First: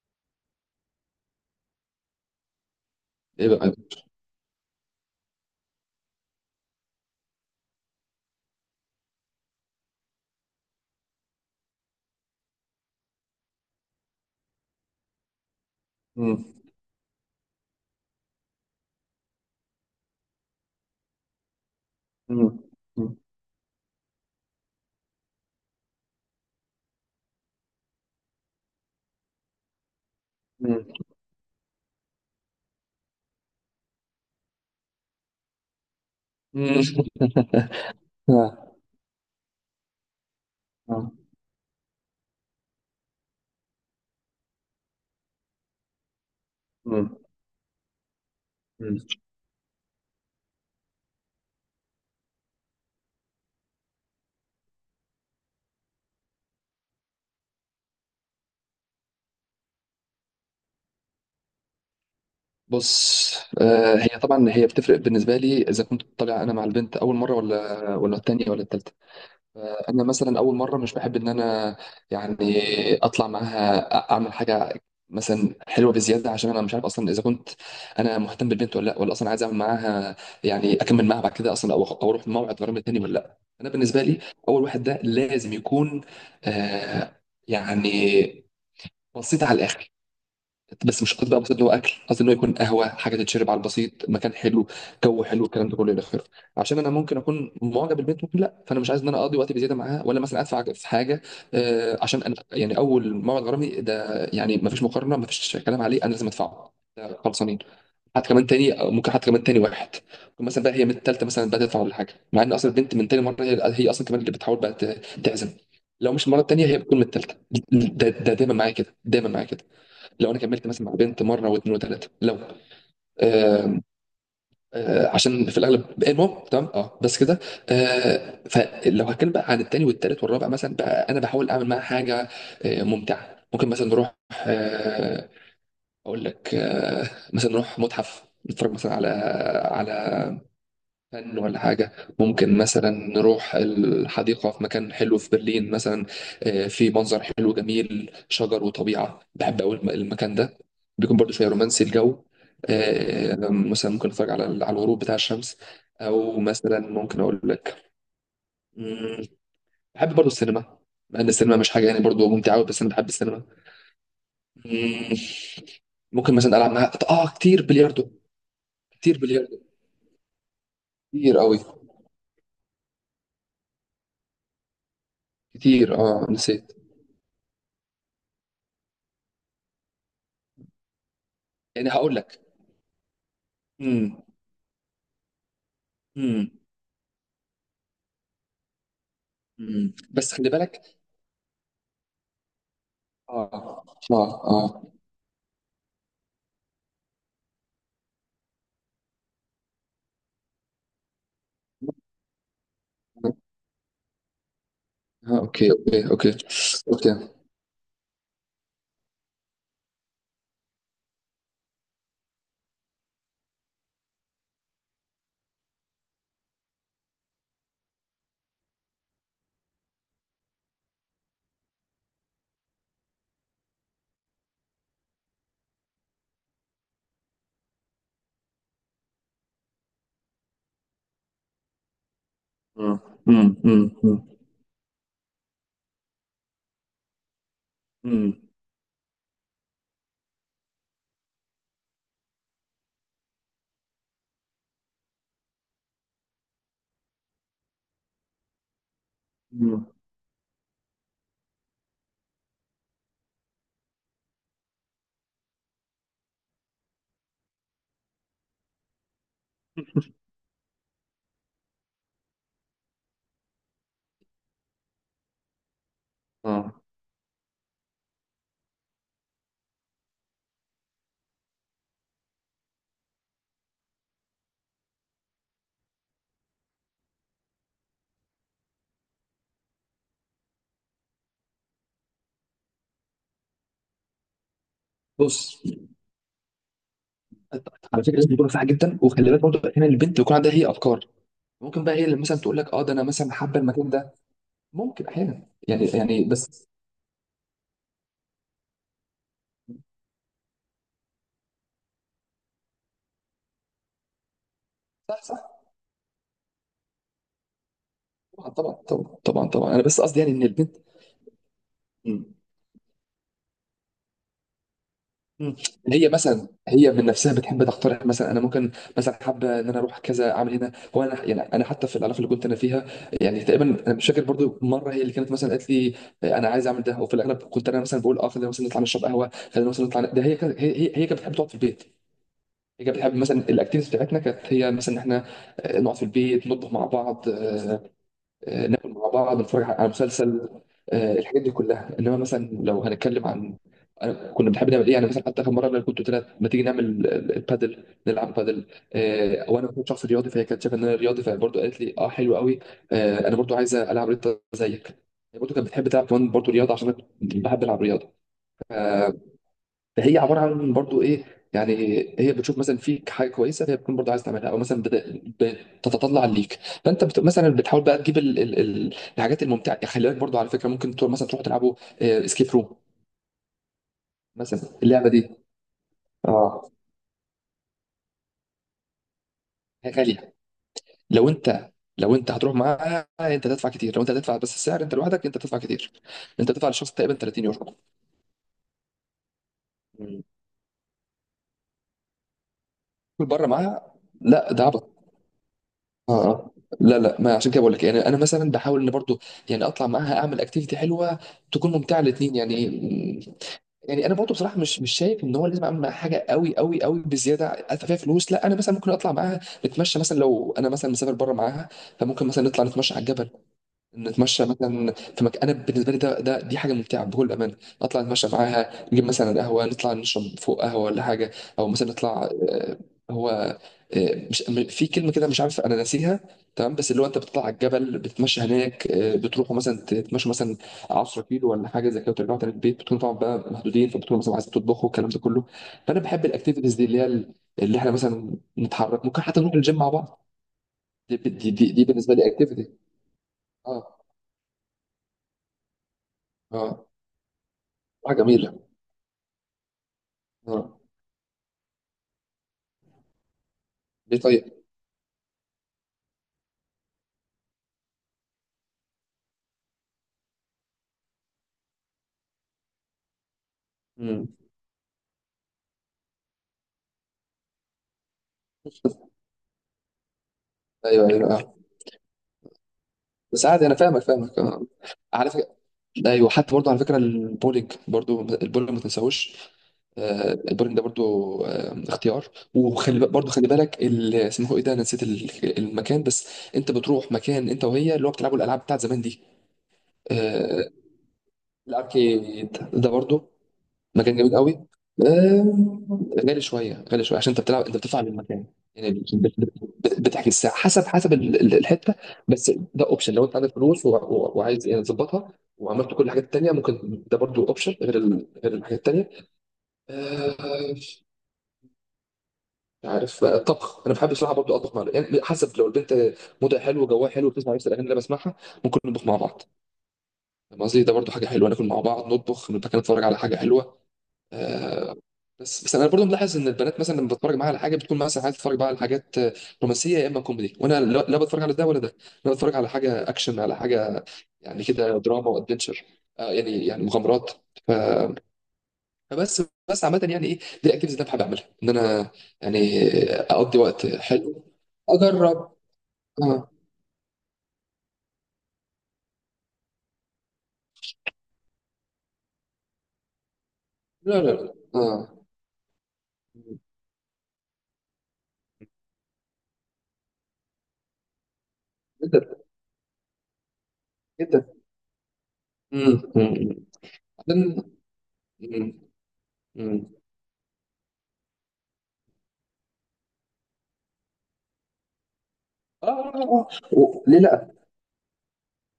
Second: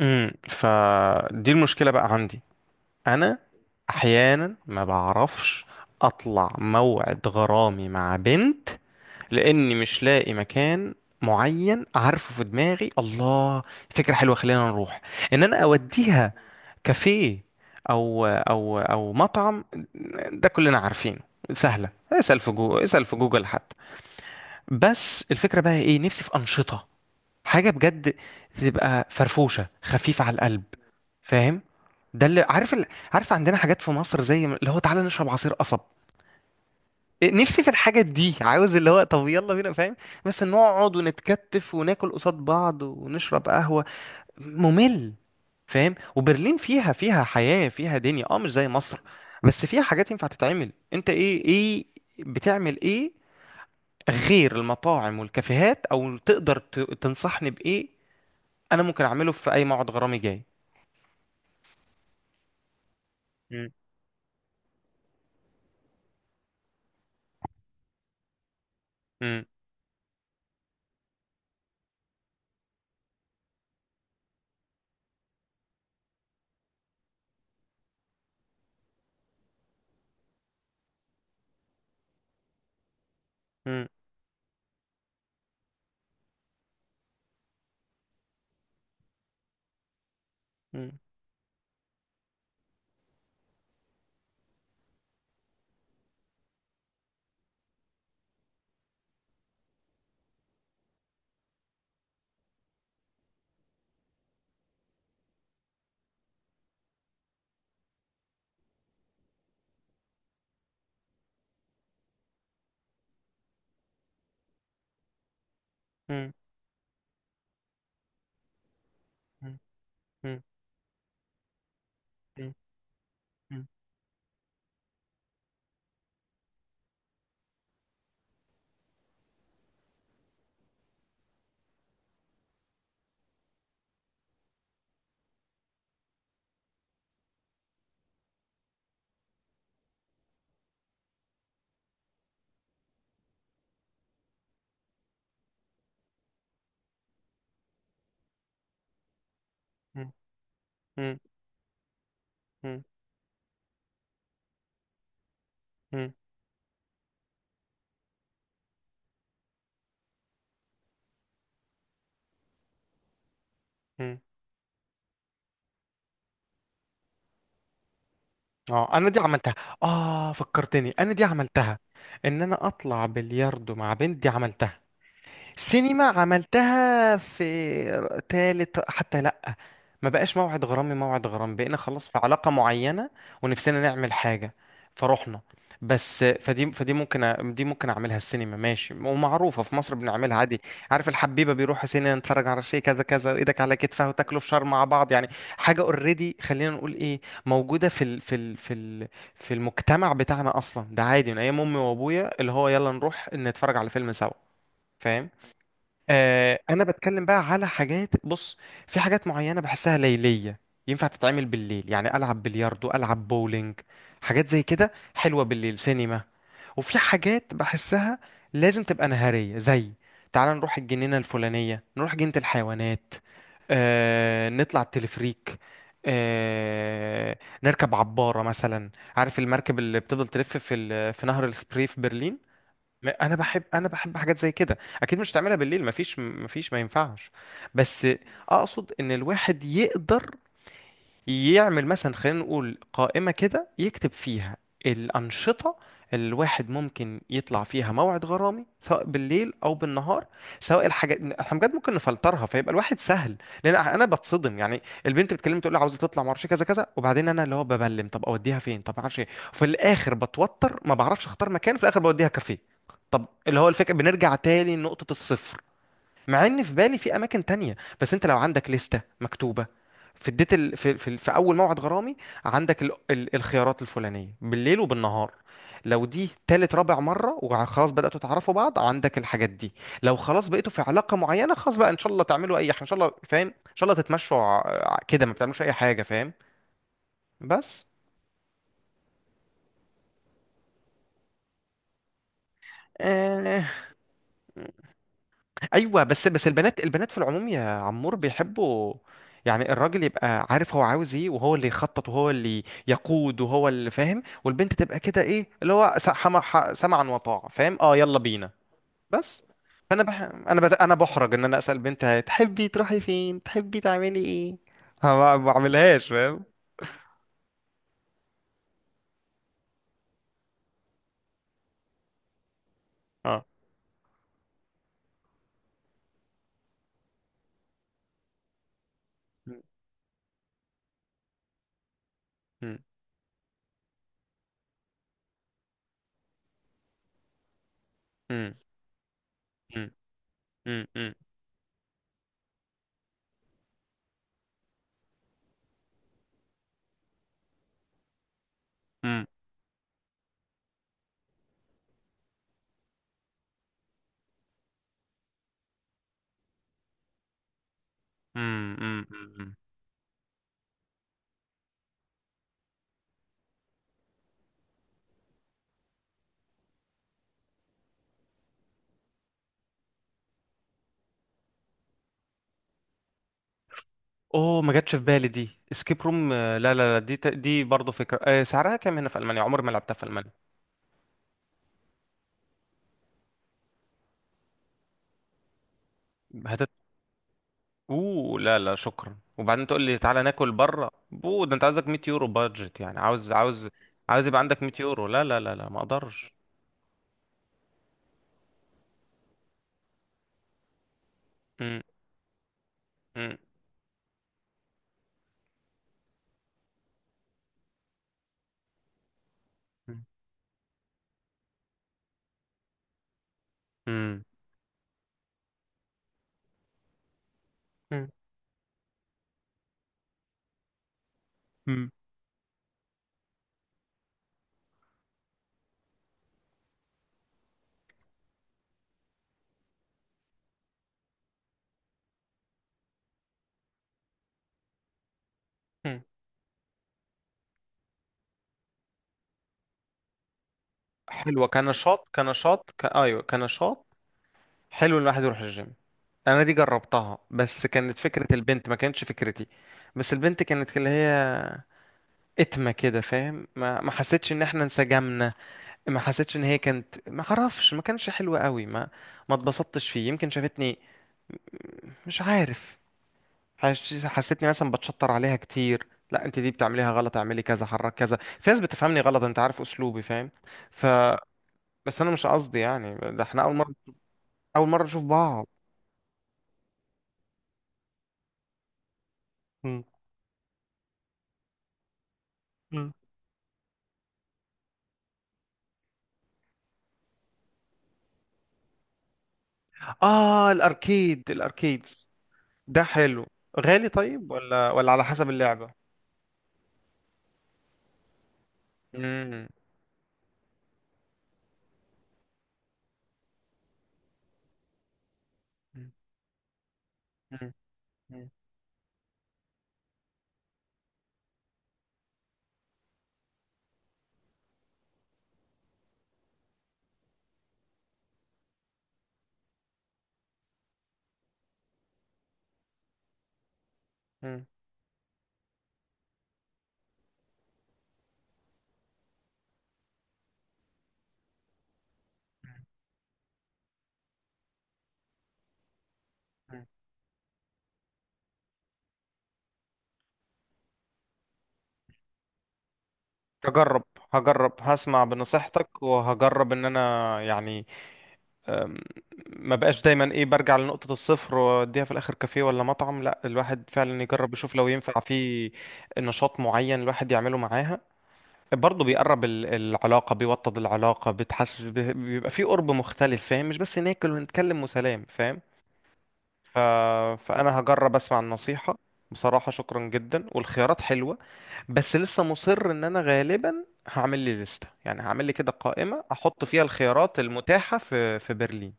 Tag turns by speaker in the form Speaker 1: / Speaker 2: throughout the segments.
Speaker 1: فدي المشكله بقى عندي انا.
Speaker 2: ايه بقى.
Speaker 1: احيانا ما بعرفش اطلع موعد غرامي مع بنت لاني مش لاقي مكان معين، عارفه في دماغي. الله، فكره حلوه، خلينا نروح ان انا اوديها
Speaker 2: مم.
Speaker 1: كافيه او مطعم، ده كلنا عارفينه سهله. اسال في
Speaker 2: مم.
Speaker 1: جوجل، اسال في
Speaker 2: مم.
Speaker 1: جوجل حتى. بس الفكره بقى ايه، نفسي في انشطه، حاجه بجد تبقى فرفوشه خفيفه على القلب،
Speaker 2: مم.
Speaker 1: فاهم؟ ده عارف عندنا حاجات في مصر زي اللي هو تعالى نشرب عصير قصب.
Speaker 2: مم.
Speaker 1: إيه، نفسي في الحاجات دي،
Speaker 2: آه.
Speaker 1: عاوز اللي هو طب يلا بينا، فاهم؟ بس نقعد
Speaker 2: آه.
Speaker 1: ونتكتف وناكل قصاد بعض ونشرب قهوة، ممل. فاهم؟ وبرلين فيها
Speaker 2: مم.
Speaker 1: فيها حياة فيها دنيا، اه مش زي مصر،
Speaker 2: مم.
Speaker 1: بس فيها حاجات ينفع تتعمل. انت ايه، ايه بتعمل ايه غير المطاعم والكافيهات، او تقدر تنصحني بايه انا ممكن اعمله في اي موعد غرامي جاي؟
Speaker 2: بص،
Speaker 1: مم.
Speaker 2: آه هي طبعا هي بتفرق بالنسبه لي اذا كنت طالع انا مع البنت اول مره ولا التانيه ولا التالته.
Speaker 1: مم.
Speaker 2: انا مثلا اول مره مش بحب ان انا، يعني، اطلع معاها اعمل حاجه مثلا حلوه بزياده، عشان انا مش عارف اصلا اذا كنت انا مهتم بالبنت ولا لا، ولا اصلا عايز اعمل معاها يعني اكمل معاها بعد كده اصلا، او اروح موعد غرام تاني ولا لا. انا
Speaker 1: مم.
Speaker 2: بالنسبه لي اول واحد ده لازم يكون، آه، يعني، بسيط على الاخر.
Speaker 1: مم.
Speaker 2: بس مش قصدي بقى بسيط اللي هو اكل، قصدي ان هو يكون قهوه، حاجه تتشرب على البسيط، مكان حلو، جو حلو، الكلام ده كله الى اخره. عشان انا ممكن اكون معجب بالبنت ممكن لا، فانا مش عايز ان انا اقضي وقتي بزياده معاها ولا مثلا ادفع في حاجه. آه، عشان انا يعني اول موعد غرامي ده يعني ما فيش مقارنه ما فيش كلام عليه، انا لازم ادفعه، ده خلصانين. حتى كمان تاني ممكن، حتى كمان تاني واحد ممكن مثلا بقى هي من التالتة مثلا بقى تدفع ولا حاجه، مع ان اصلا البنت من تاني مره هي اصلا كمان اللي بتحاول بقى تعزم. لو مش
Speaker 1: مم.
Speaker 2: المره التانيه هي بتكون من التالتة. ده دايما معايا كده، دايما معايا كده. لو انا
Speaker 1: مم.
Speaker 2: كملت مثلا مع بنت مره واثنين وثلاثه لو،
Speaker 1: مم. مم.
Speaker 2: آه، آه، عشان في الاغلب المهم تمام، اه بس كده. آه، فلو هتكلم بقى عن التاني والتالت والرابع مثلا بقى انا بحاول اعمل معاها حاجه آه ممتعه. ممكن مثلا نروح، آه، اقول لك، آه، مثلا نروح متحف نتفرج مثلا على على فن ولا حاجة. ممكن مثلا نروح الحديقة في مكان حلو في برلين مثلا. آه، في منظر حلو جميل، شجر وطبيعة، بحب أوي
Speaker 1: مم.
Speaker 2: المكان ده. بيكون
Speaker 1: مم.
Speaker 2: برضو شوية رومانسي الجو.
Speaker 1: مم.
Speaker 2: آه، مثلا ممكن أتفرج على على الغروب بتاع الشمس،
Speaker 1: مم.
Speaker 2: أو مثلا ممكن أقول لك، مم، بحب برضو السينما. مع إن السينما مش حاجة يعني برضو ممتعة أوي، بس أنا بحب السينما.
Speaker 1: مم.
Speaker 2: مم، ممكن مثلا ألعب معاها آه كتير بلياردو،
Speaker 1: اه، انا
Speaker 2: كتير
Speaker 1: دي عملتها.
Speaker 2: بلياردو،
Speaker 1: اه، فكرتني، انا دي
Speaker 2: كتير أوي،
Speaker 1: عملتها، ان انا اطلع بلياردو مع بنت، دي عملتها.
Speaker 2: كتير
Speaker 1: سينما
Speaker 2: آه نسيت.
Speaker 1: عملتها في تالت حتى، لأ ما بقاش موعد غرامي، موعد غرامي بقينا
Speaker 2: يعني
Speaker 1: خلاص
Speaker 2: هقول
Speaker 1: في
Speaker 2: لك،
Speaker 1: علاقة معينة ونفسنا نعمل حاجة فروحنا. بس
Speaker 2: امم،
Speaker 1: فدي ممكن دي ممكن اعملها. السينما ماشي، ومعروفة في مصر،
Speaker 2: امم، بس
Speaker 1: بنعملها
Speaker 2: خلي
Speaker 1: عادي.
Speaker 2: بالك.
Speaker 1: عارف الحبيبة بيروحوا سينما، نتفرج على شيء كذا كذا،
Speaker 2: اه،
Speaker 1: وايدك على كتفها،
Speaker 2: اه،
Speaker 1: وتاكلوا
Speaker 2: اه،
Speaker 1: فشار مع بعض، يعني حاجة اوريدي، خلينا نقول ايه، موجودة في ال في المجتمع بتاعنا، اصلا ده عادي من ايام امي وابويا اللي هو يلا نروح نتفرج على فيلم سوا، فاهم؟
Speaker 2: آه، اوكي اوكي اوكي
Speaker 1: آه، انا بتكلم
Speaker 2: اوكي.
Speaker 1: بقى على حاجات. بص، في حاجات معينه بحسها ليليه، ينفع تتعمل بالليل، يعني العب بلياردو، العب بولينج، حاجات زي كده حلوه بالليل، سينما. وفي حاجات بحسها لازم تبقى نهاريه، زي تعال نروح الجنينه الفلانيه، نروح جنينه الحيوانات، آه، نطلع التلفريك، آه، نركب عبارة مثلا، عارف المركب اللي بتفضل تلف في في نهر السبري في برلين. انا
Speaker 2: امم،
Speaker 1: بحب
Speaker 2: امم،
Speaker 1: انا بحب حاجات زي كده، اكيد مش هتعملها بالليل، مفيش ما ينفعش. بس
Speaker 2: امم،
Speaker 1: اقصد ان الواحد يقدر يعمل مثلا، خلينا نقول قائمة كده يكتب فيها الأنشطة اللي الواحد ممكن يطلع فيها موعد غرامي، سواء بالليل او
Speaker 2: امم.
Speaker 1: بالنهار، سواء الحاجات احنا بجد ممكن نفلترها، فيبقى الواحد سهل. لان انا بتصدم، يعني البنت بتكلمني تقول لي عاوزه تطلع، ما اعرفش كذا كذا، وبعدين انا اللي هو ببلم، طب اوديها فين، طب ما اعرفش ايه، وفي الاخر بتوتر ما بعرفش اختار مكان، في الاخر بوديها كافيه. طب اللي هو الفكره بنرجع تاني لنقطه الصفر، مع ان في
Speaker 2: اه،
Speaker 1: بالي في اماكن تانية. بس انت لو عندك لستة مكتوبة في اديت في اول موعد غرامي، عندك الخيارات الفلانية بالليل وبالنهار، لو دي تالت رابع مرة وخلاص بدأتوا تعرفوا بعض عندك الحاجات دي، لو خلاص بقيتوا في علاقة معينة خلاص بقى ان شاء الله تعملوا اي حاجة، ان شاء الله، فاهم، ان شاء الله تتمشوا كده، ما
Speaker 2: بص،
Speaker 1: بتعملوش اي حاجة، فاهم؟ بس
Speaker 2: على فكره لازم تكون صح جدا، وخلي بالك برضه احيانا البنت بيكون عندها هي افكار، ممكن بقى هي اللي مثلا تقول لك اه ده انا مثلا حابه
Speaker 1: آه،
Speaker 2: المكان ده. ممكن احيانا يعني
Speaker 1: ايوه،
Speaker 2: يعني
Speaker 1: بس
Speaker 2: بس.
Speaker 1: البنات في العموم يا عمور بيحبوا يعني الراجل يبقى عارف هو عاوز ايه، وهو اللي يخطط، وهو اللي يقود، وهو اللي فاهم، والبنت تبقى كده
Speaker 2: صح
Speaker 1: ايه
Speaker 2: صح.
Speaker 1: اللي هو سمعا وطاعة، فاهم؟ اه يلا بينا.
Speaker 2: طبعا طبعا طبعا
Speaker 1: بس
Speaker 2: طبعا طبعا، انا بس
Speaker 1: فانا بح...
Speaker 2: قصدي يعني ان
Speaker 1: انا بت...
Speaker 2: البنت.
Speaker 1: انا بحرج ان انا اسال بنت
Speaker 2: مم.
Speaker 1: تحبي تروحي فين، تحبي تعملي ايه؟ أنا ما
Speaker 2: مم.
Speaker 1: بعملهاش،
Speaker 2: هي
Speaker 1: فاهم؟
Speaker 2: مثلا هي من نفسها بتحب تقترح، مثلا انا ممكن مثلا حابه ان انا اروح كذا اعمل هنا، وانا يعني انا حتى في العلاقه اللي كنت انا فيها،
Speaker 1: اه.
Speaker 2: يعني تقريبا انا مش فاكر برضو مره هي اللي كانت مثلا قالت لي آه، انا عايز اعمل ده. وفي الاغلب كنت انا مثلا بقول اه خلينا مثلا نطلع نشرب قهوه،
Speaker 1: م-
Speaker 2: خلينا مثلا نطلع ده، هي كانت بتحب تقعد في البيت.
Speaker 1: م-
Speaker 2: هي كانت بتحب مثلا الاكتيفيتيز بتاعتنا كانت هي مثلا ان احنا، آه، نقعد في البيت نطبخ مع بعض، آه،
Speaker 1: م-
Speaker 2: آه، ناكل مع بعض نتفرج على
Speaker 1: م-
Speaker 2: مسلسل.
Speaker 1: م-
Speaker 2: آه،
Speaker 1: م-
Speaker 2: الحاجات دي كلها. انما مثلا لو هنتكلم عن أنا كنا بنحب نعمل ايه، يعني مثلا حتى اخر مره انا كنت قلت لها ما تيجي نعمل البادل، نلعب بادل.
Speaker 1: م-
Speaker 2: آه، وانا كنت شخص رياضي فهي كانت شايفه ان انا رياضي فبرضه قالت لي اه حلو قوي. آه، انا برضه عايزه العب رياضه زيك. هي برضه كانت بتحب تلعب كمان برضه رياضه عشان انا كنت بحب العب رياضه.
Speaker 1: م- م- م- م-
Speaker 2: هي عباره عن برضو ايه، يعني هي بتشوف مثلا فيك حاجه كويسه فهي بتكون برضو عايز تعملها، او مثلا بتتطلع ليك. فانت مثلا بتحاول بقى تجيب الحاجات الممتعه يعني. خلي بالك برضو على فكره ممكن تروح مثلا، تروحوا تلعبوا اسكيب روم. مثلا
Speaker 1: اوه، ما جاتش في
Speaker 2: اللعبه
Speaker 1: بالي
Speaker 2: دي
Speaker 1: دي، اسكيب روم. آه،
Speaker 2: اه
Speaker 1: لا لا لا، دي دي برضه فكره. آه، سعرها كام هنا في المانيا؟ عمري ما
Speaker 2: هي
Speaker 1: لعبتها في المانيا.
Speaker 2: غاليه. لو انت، لو انت هتروح معاها انت تدفع كتير، لو انت هتدفع بس السعر انت لوحدك انت تدفع كتير. انت تدفع
Speaker 1: هتت
Speaker 2: للشخص تقريبا 30 يورو.
Speaker 1: اوه لا لا شكرا، وبعدين تقول لي تعالى
Speaker 2: مم.
Speaker 1: ناكل بره، بو ده انت عاوزك 100 يورو بادجت، يعني
Speaker 2: كل
Speaker 1: عاوز
Speaker 2: بره
Speaker 1: عاوز
Speaker 2: معاها.
Speaker 1: عاوز يبقى
Speaker 2: لا
Speaker 1: عندك
Speaker 2: ده
Speaker 1: 100
Speaker 2: عبط.
Speaker 1: يورو. لا لا لا لا، ما
Speaker 2: اه
Speaker 1: اقدرش.
Speaker 2: اه. لا لا، ما عشان كده بقول لك يعني انا مثلا بحاول ان برضو، يعني اطلع معاها اعمل اكتيفيتي حلوه تكون
Speaker 1: مم.
Speaker 2: ممتعه الاثنين يعني.
Speaker 1: مم.
Speaker 2: يعني انا برضو بصراحه مش شايف ان هو لازم اعمل معاها حاجه قوي قوي قوي بزياده، ادفع فيها فلوس، لا. انا مثلا ممكن اطلع معاها
Speaker 1: مم.
Speaker 2: نتمشى مثلا، لو انا مثلا مسافر بره معاها فممكن مثلا نطلع نتمشى على الجبل،
Speaker 1: مم.
Speaker 2: نتمشى مثلا في مكان. انا بالنسبه لي ده دي حاجه ممتعه بكل امانه. نطلع
Speaker 1: مم.
Speaker 2: نتمشى معاها، نجيب مثلا قهوه، نطلع نشرب فوق قهوه ولا حاجه. او مثلا
Speaker 1: مم.
Speaker 2: نطلع، آه، هو، آه، مش م- في كلمه كده مش عارف انا ناسيها، تمام، بس اللي هو انت بتطلع على الجبل بتتمشى هناك، آه، بتروحوا مثلا تتمشوا مثلا 10 كيلو ولا حاجه زي كده، وترجعوا تاني البيت. بتكونوا طبعا بقى محدودين، فبتكونوا مثلا عايزين تطبخوا الكلام ده كله. فانا
Speaker 1: مم.
Speaker 2: بحب الاكتيفيتيز دي اللي هي اللي احنا مثلا نتحرك، ممكن حتى نروح الجيم مع بعض.
Speaker 1: حلوه،
Speaker 2: دي
Speaker 1: كنشاط،
Speaker 2: بالنسبه لي اكتيفيتي.
Speaker 1: ايوه كنشاط،
Speaker 2: اه
Speaker 1: حلو الواحد يروح الجيم. انا دي
Speaker 2: اه.
Speaker 1: جربتها بس كانت
Speaker 2: حاجه
Speaker 1: فكره البنت،
Speaker 2: جميله.
Speaker 1: ما كانتش فكرتي. بس البنت كانت
Speaker 2: اه
Speaker 1: اللي هي اتمة كده، فاهم، ما
Speaker 2: دي
Speaker 1: حسيتش ان
Speaker 2: طريقة.
Speaker 1: احنا انسجمنا، ما حسيتش ان هي كانت، ما اعرفش، ما كانش حلو قوي، ما اتبسطتش فيه. يمكن شافتني، مش عارف،
Speaker 2: امم،
Speaker 1: حسيتني مثلا بتشطر عليها كتير، لا انت دي بتعمليها غلط، اعملي كذا، حرك كذا، في ناس بتفهمني غلط، انت عارف اسلوبي، فاهم؟ ف
Speaker 2: ايوه ايوه آه.
Speaker 1: بس انا مش قصدي، يعني ده احنا
Speaker 2: بس
Speaker 1: اول
Speaker 2: عادي
Speaker 1: مرة،
Speaker 2: انا فاهمك فاهمك آه.
Speaker 1: اول مرة نشوف
Speaker 2: على
Speaker 1: بعض.
Speaker 2: فكرة، ايوه، حتى برضه على فكرة البولينج، برضه البولينج ما تنساهوش.
Speaker 1: م.
Speaker 2: آه، البولينج ده برضه، آه، اختيار.
Speaker 1: م.
Speaker 2: وخلي برضه خلي بالك اسمه ايه ده، أنا نسيت المكان، بس انت بتروح مكان انت وهي اللي هو بتلعبوا الالعاب بتاعت زمان دي.
Speaker 1: اه
Speaker 2: آه،
Speaker 1: الاركيد، الاركيدز،
Speaker 2: الاركيد
Speaker 1: ده
Speaker 2: ده
Speaker 1: حلو.
Speaker 2: برضه
Speaker 1: غالي؟
Speaker 2: مكان
Speaker 1: طيب،
Speaker 2: جميل قوي.
Speaker 1: ولا على حسب اللعبة.
Speaker 2: آه، غالي شويه، غالي شويه، عشان انت بتلعب انت بتدفع للمكان. يعني بتحجز الساعه حسب حسب الحته. بس ده اوبشن لو انت عندك فلوس وعايز يعني تظبطها وعملت كل الحاجات التانيه. ممكن ده برضو
Speaker 1: امم.
Speaker 2: اوبشن غير غير الحاجات التانيه. آه، مش عارف بقى الطبخ، انا بحب بصراحه برضو اطبخ مع، يعني حسب، لو البنت مودها حلو وجواها حلو وبتسمع نفس الاغاني اللي انا بسمعها ممكن نطبخ مع بعض. فاهم قصدي، ده برضو حاجه حلوه، ناكل مع بعض، نطبخ، نبقى نتفرج على حاجه حلوه. آه، بس بس انا برضو ملاحظ ان البنات مثلا لما بتفرج معاها على حاجه بتكون مثلا عايزه تتفرج بقى على حاجات آه رومانسيه، يا اما كوميدي، وانا لا لا بتفرج على ده ولا ده، انا بتفرج على حاجه اكشن، على حاجه يعني كده دراما وادفنشر، آه،
Speaker 1: مم.
Speaker 2: يعني يعني مغامرات. ف- فبس، بس عامه يعني ايه دي الاكتيفيتيز اللي انا بحب اعملها، ان انا يعني اقضي
Speaker 1: هجرب،
Speaker 2: وقت حلو.
Speaker 1: هجرب هسمع
Speaker 2: اجرب،
Speaker 1: بنصيحتك،
Speaker 2: اه.
Speaker 1: وهجرب ان انا يعني أم، ما بقاش دايما ايه برجع لنقطة الصفر واديها في الاخر كافيه ولا مطعم. لا، الواحد فعلا
Speaker 2: لا لا
Speaker 1: يجرب
Speaker 2: لا،
Speaker 1: يشوف لو ينفع
Speaker 2: اه.
Speaker 1: في نشاط معين الواحد يعمله معاها، برضه بيقرب العلاقة، بيوطد العلاقة، بتحسس
Speaker 2: جدا،
Speaker 1: بيبقى في قرب مختلف، فاهم، مش بس ناكل
Speaker 2: جدا.
Speaker 1: ونتكلم وسلام، فاهم؟
Speaker 2: امم،
Speaker 1: ف...
Speaker 2: امم. أمم.
Speaker 1: فانا هجرب اسمع
Speaker 2: أمم.
Speaker 1: النصيحة. بصراحة شكرا
Speaker 2: أمم.
Speaker 1: جدا، والخيارات حلوة. بس لسه مصر ان انا غالبا هعمل لي لستة، يعني هعمل لي كده
Speaker 2: اه،
Speaker 1: قائمة
Speaker 2: آه،
Speaker 1: احط
Speaker 2: آه،
Speaker 1: فيها
Speaker 2: ليه
Speaker 1: الخيارات
Speaker 2: لا.
Speaker 1: المتاحة في برلين،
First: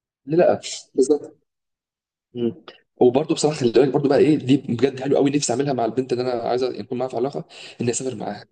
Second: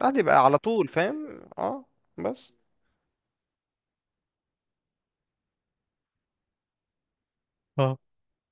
Speaker 1: بعد
Speaker 2: ليه
Speaker 1: يبقى على
Speaker 2: لا.
Speaker 1: طول، فاهم؟
Speaker 2: بالظبط.
Speaker 1: اه. بس
Speaker 2: مم. وبرضه بصراحه خلي بالك برضه بقى ايه دي بجد حلو قوي نفسي اعملها مع البنت اللي انا عايز يكون معاها في علاقه، اني
Speaker 1: اه
Speaker 2: اسافر معاها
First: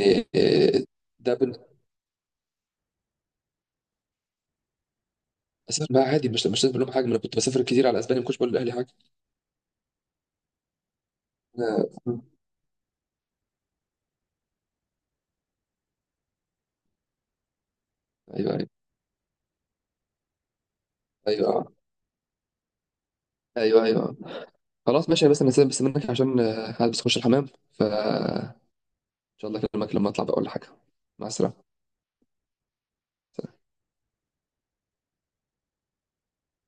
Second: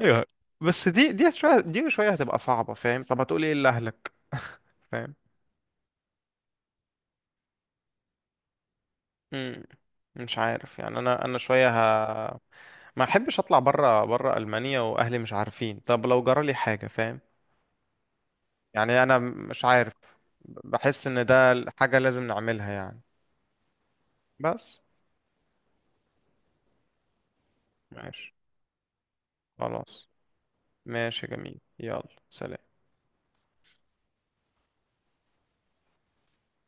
Speaker 1: ايوه،
Speaker 2: إيه،
Speaker 1: بس دي، دي
Speaker 2: ده بن...
Speaker 1: شوية دي شوية هتبقى صعبة، فاهم؟ طب هتقول ايه لأهلك؟ فاهم؟
Speaker 2: اسافر معاها عادي، مش مش لازم أقول لهم حاجه، ما انا كنت بسافر كتير على اسبانيا ما كنتش بقول لاهلي حاجه.
Speaker 1: مم. مش عارف يعني، انا شوية
Speaker 2: آه،
Speaker 1: ه... ما احبش اطلع بره ألمانيا واهلي مش عارفين، طب لو جرى لي حاجة، فاهم؟
Speaker 2: ايوه ايوه
Speaker 1: يعني انا مش عارف، بحس ان
Speaker 2: ايوه
Speaker 1: ده
Speaker 2: آه.
Speaker 1: حاجة لازم نعملها، يعني.
Speaker 2: ايوه ايوه آه.
Speaker 1: بس
Speaker 2: خلاص ماشي، بس انا سيبك بس منك عشان، آه، عايز بس اخش الحمام.
Speaker 1: ماشي.
Speaker 2: فان شاء الله اكلمك
Speaker 1: خلاص،
Speaker 2: لما اطلع بقول حاجه.
Speaker 1: ماشي،
Speaker 2: مع
Speaker 1: جميل.
Speaker 2: السلامه.
Speaker 1: يلا سلام.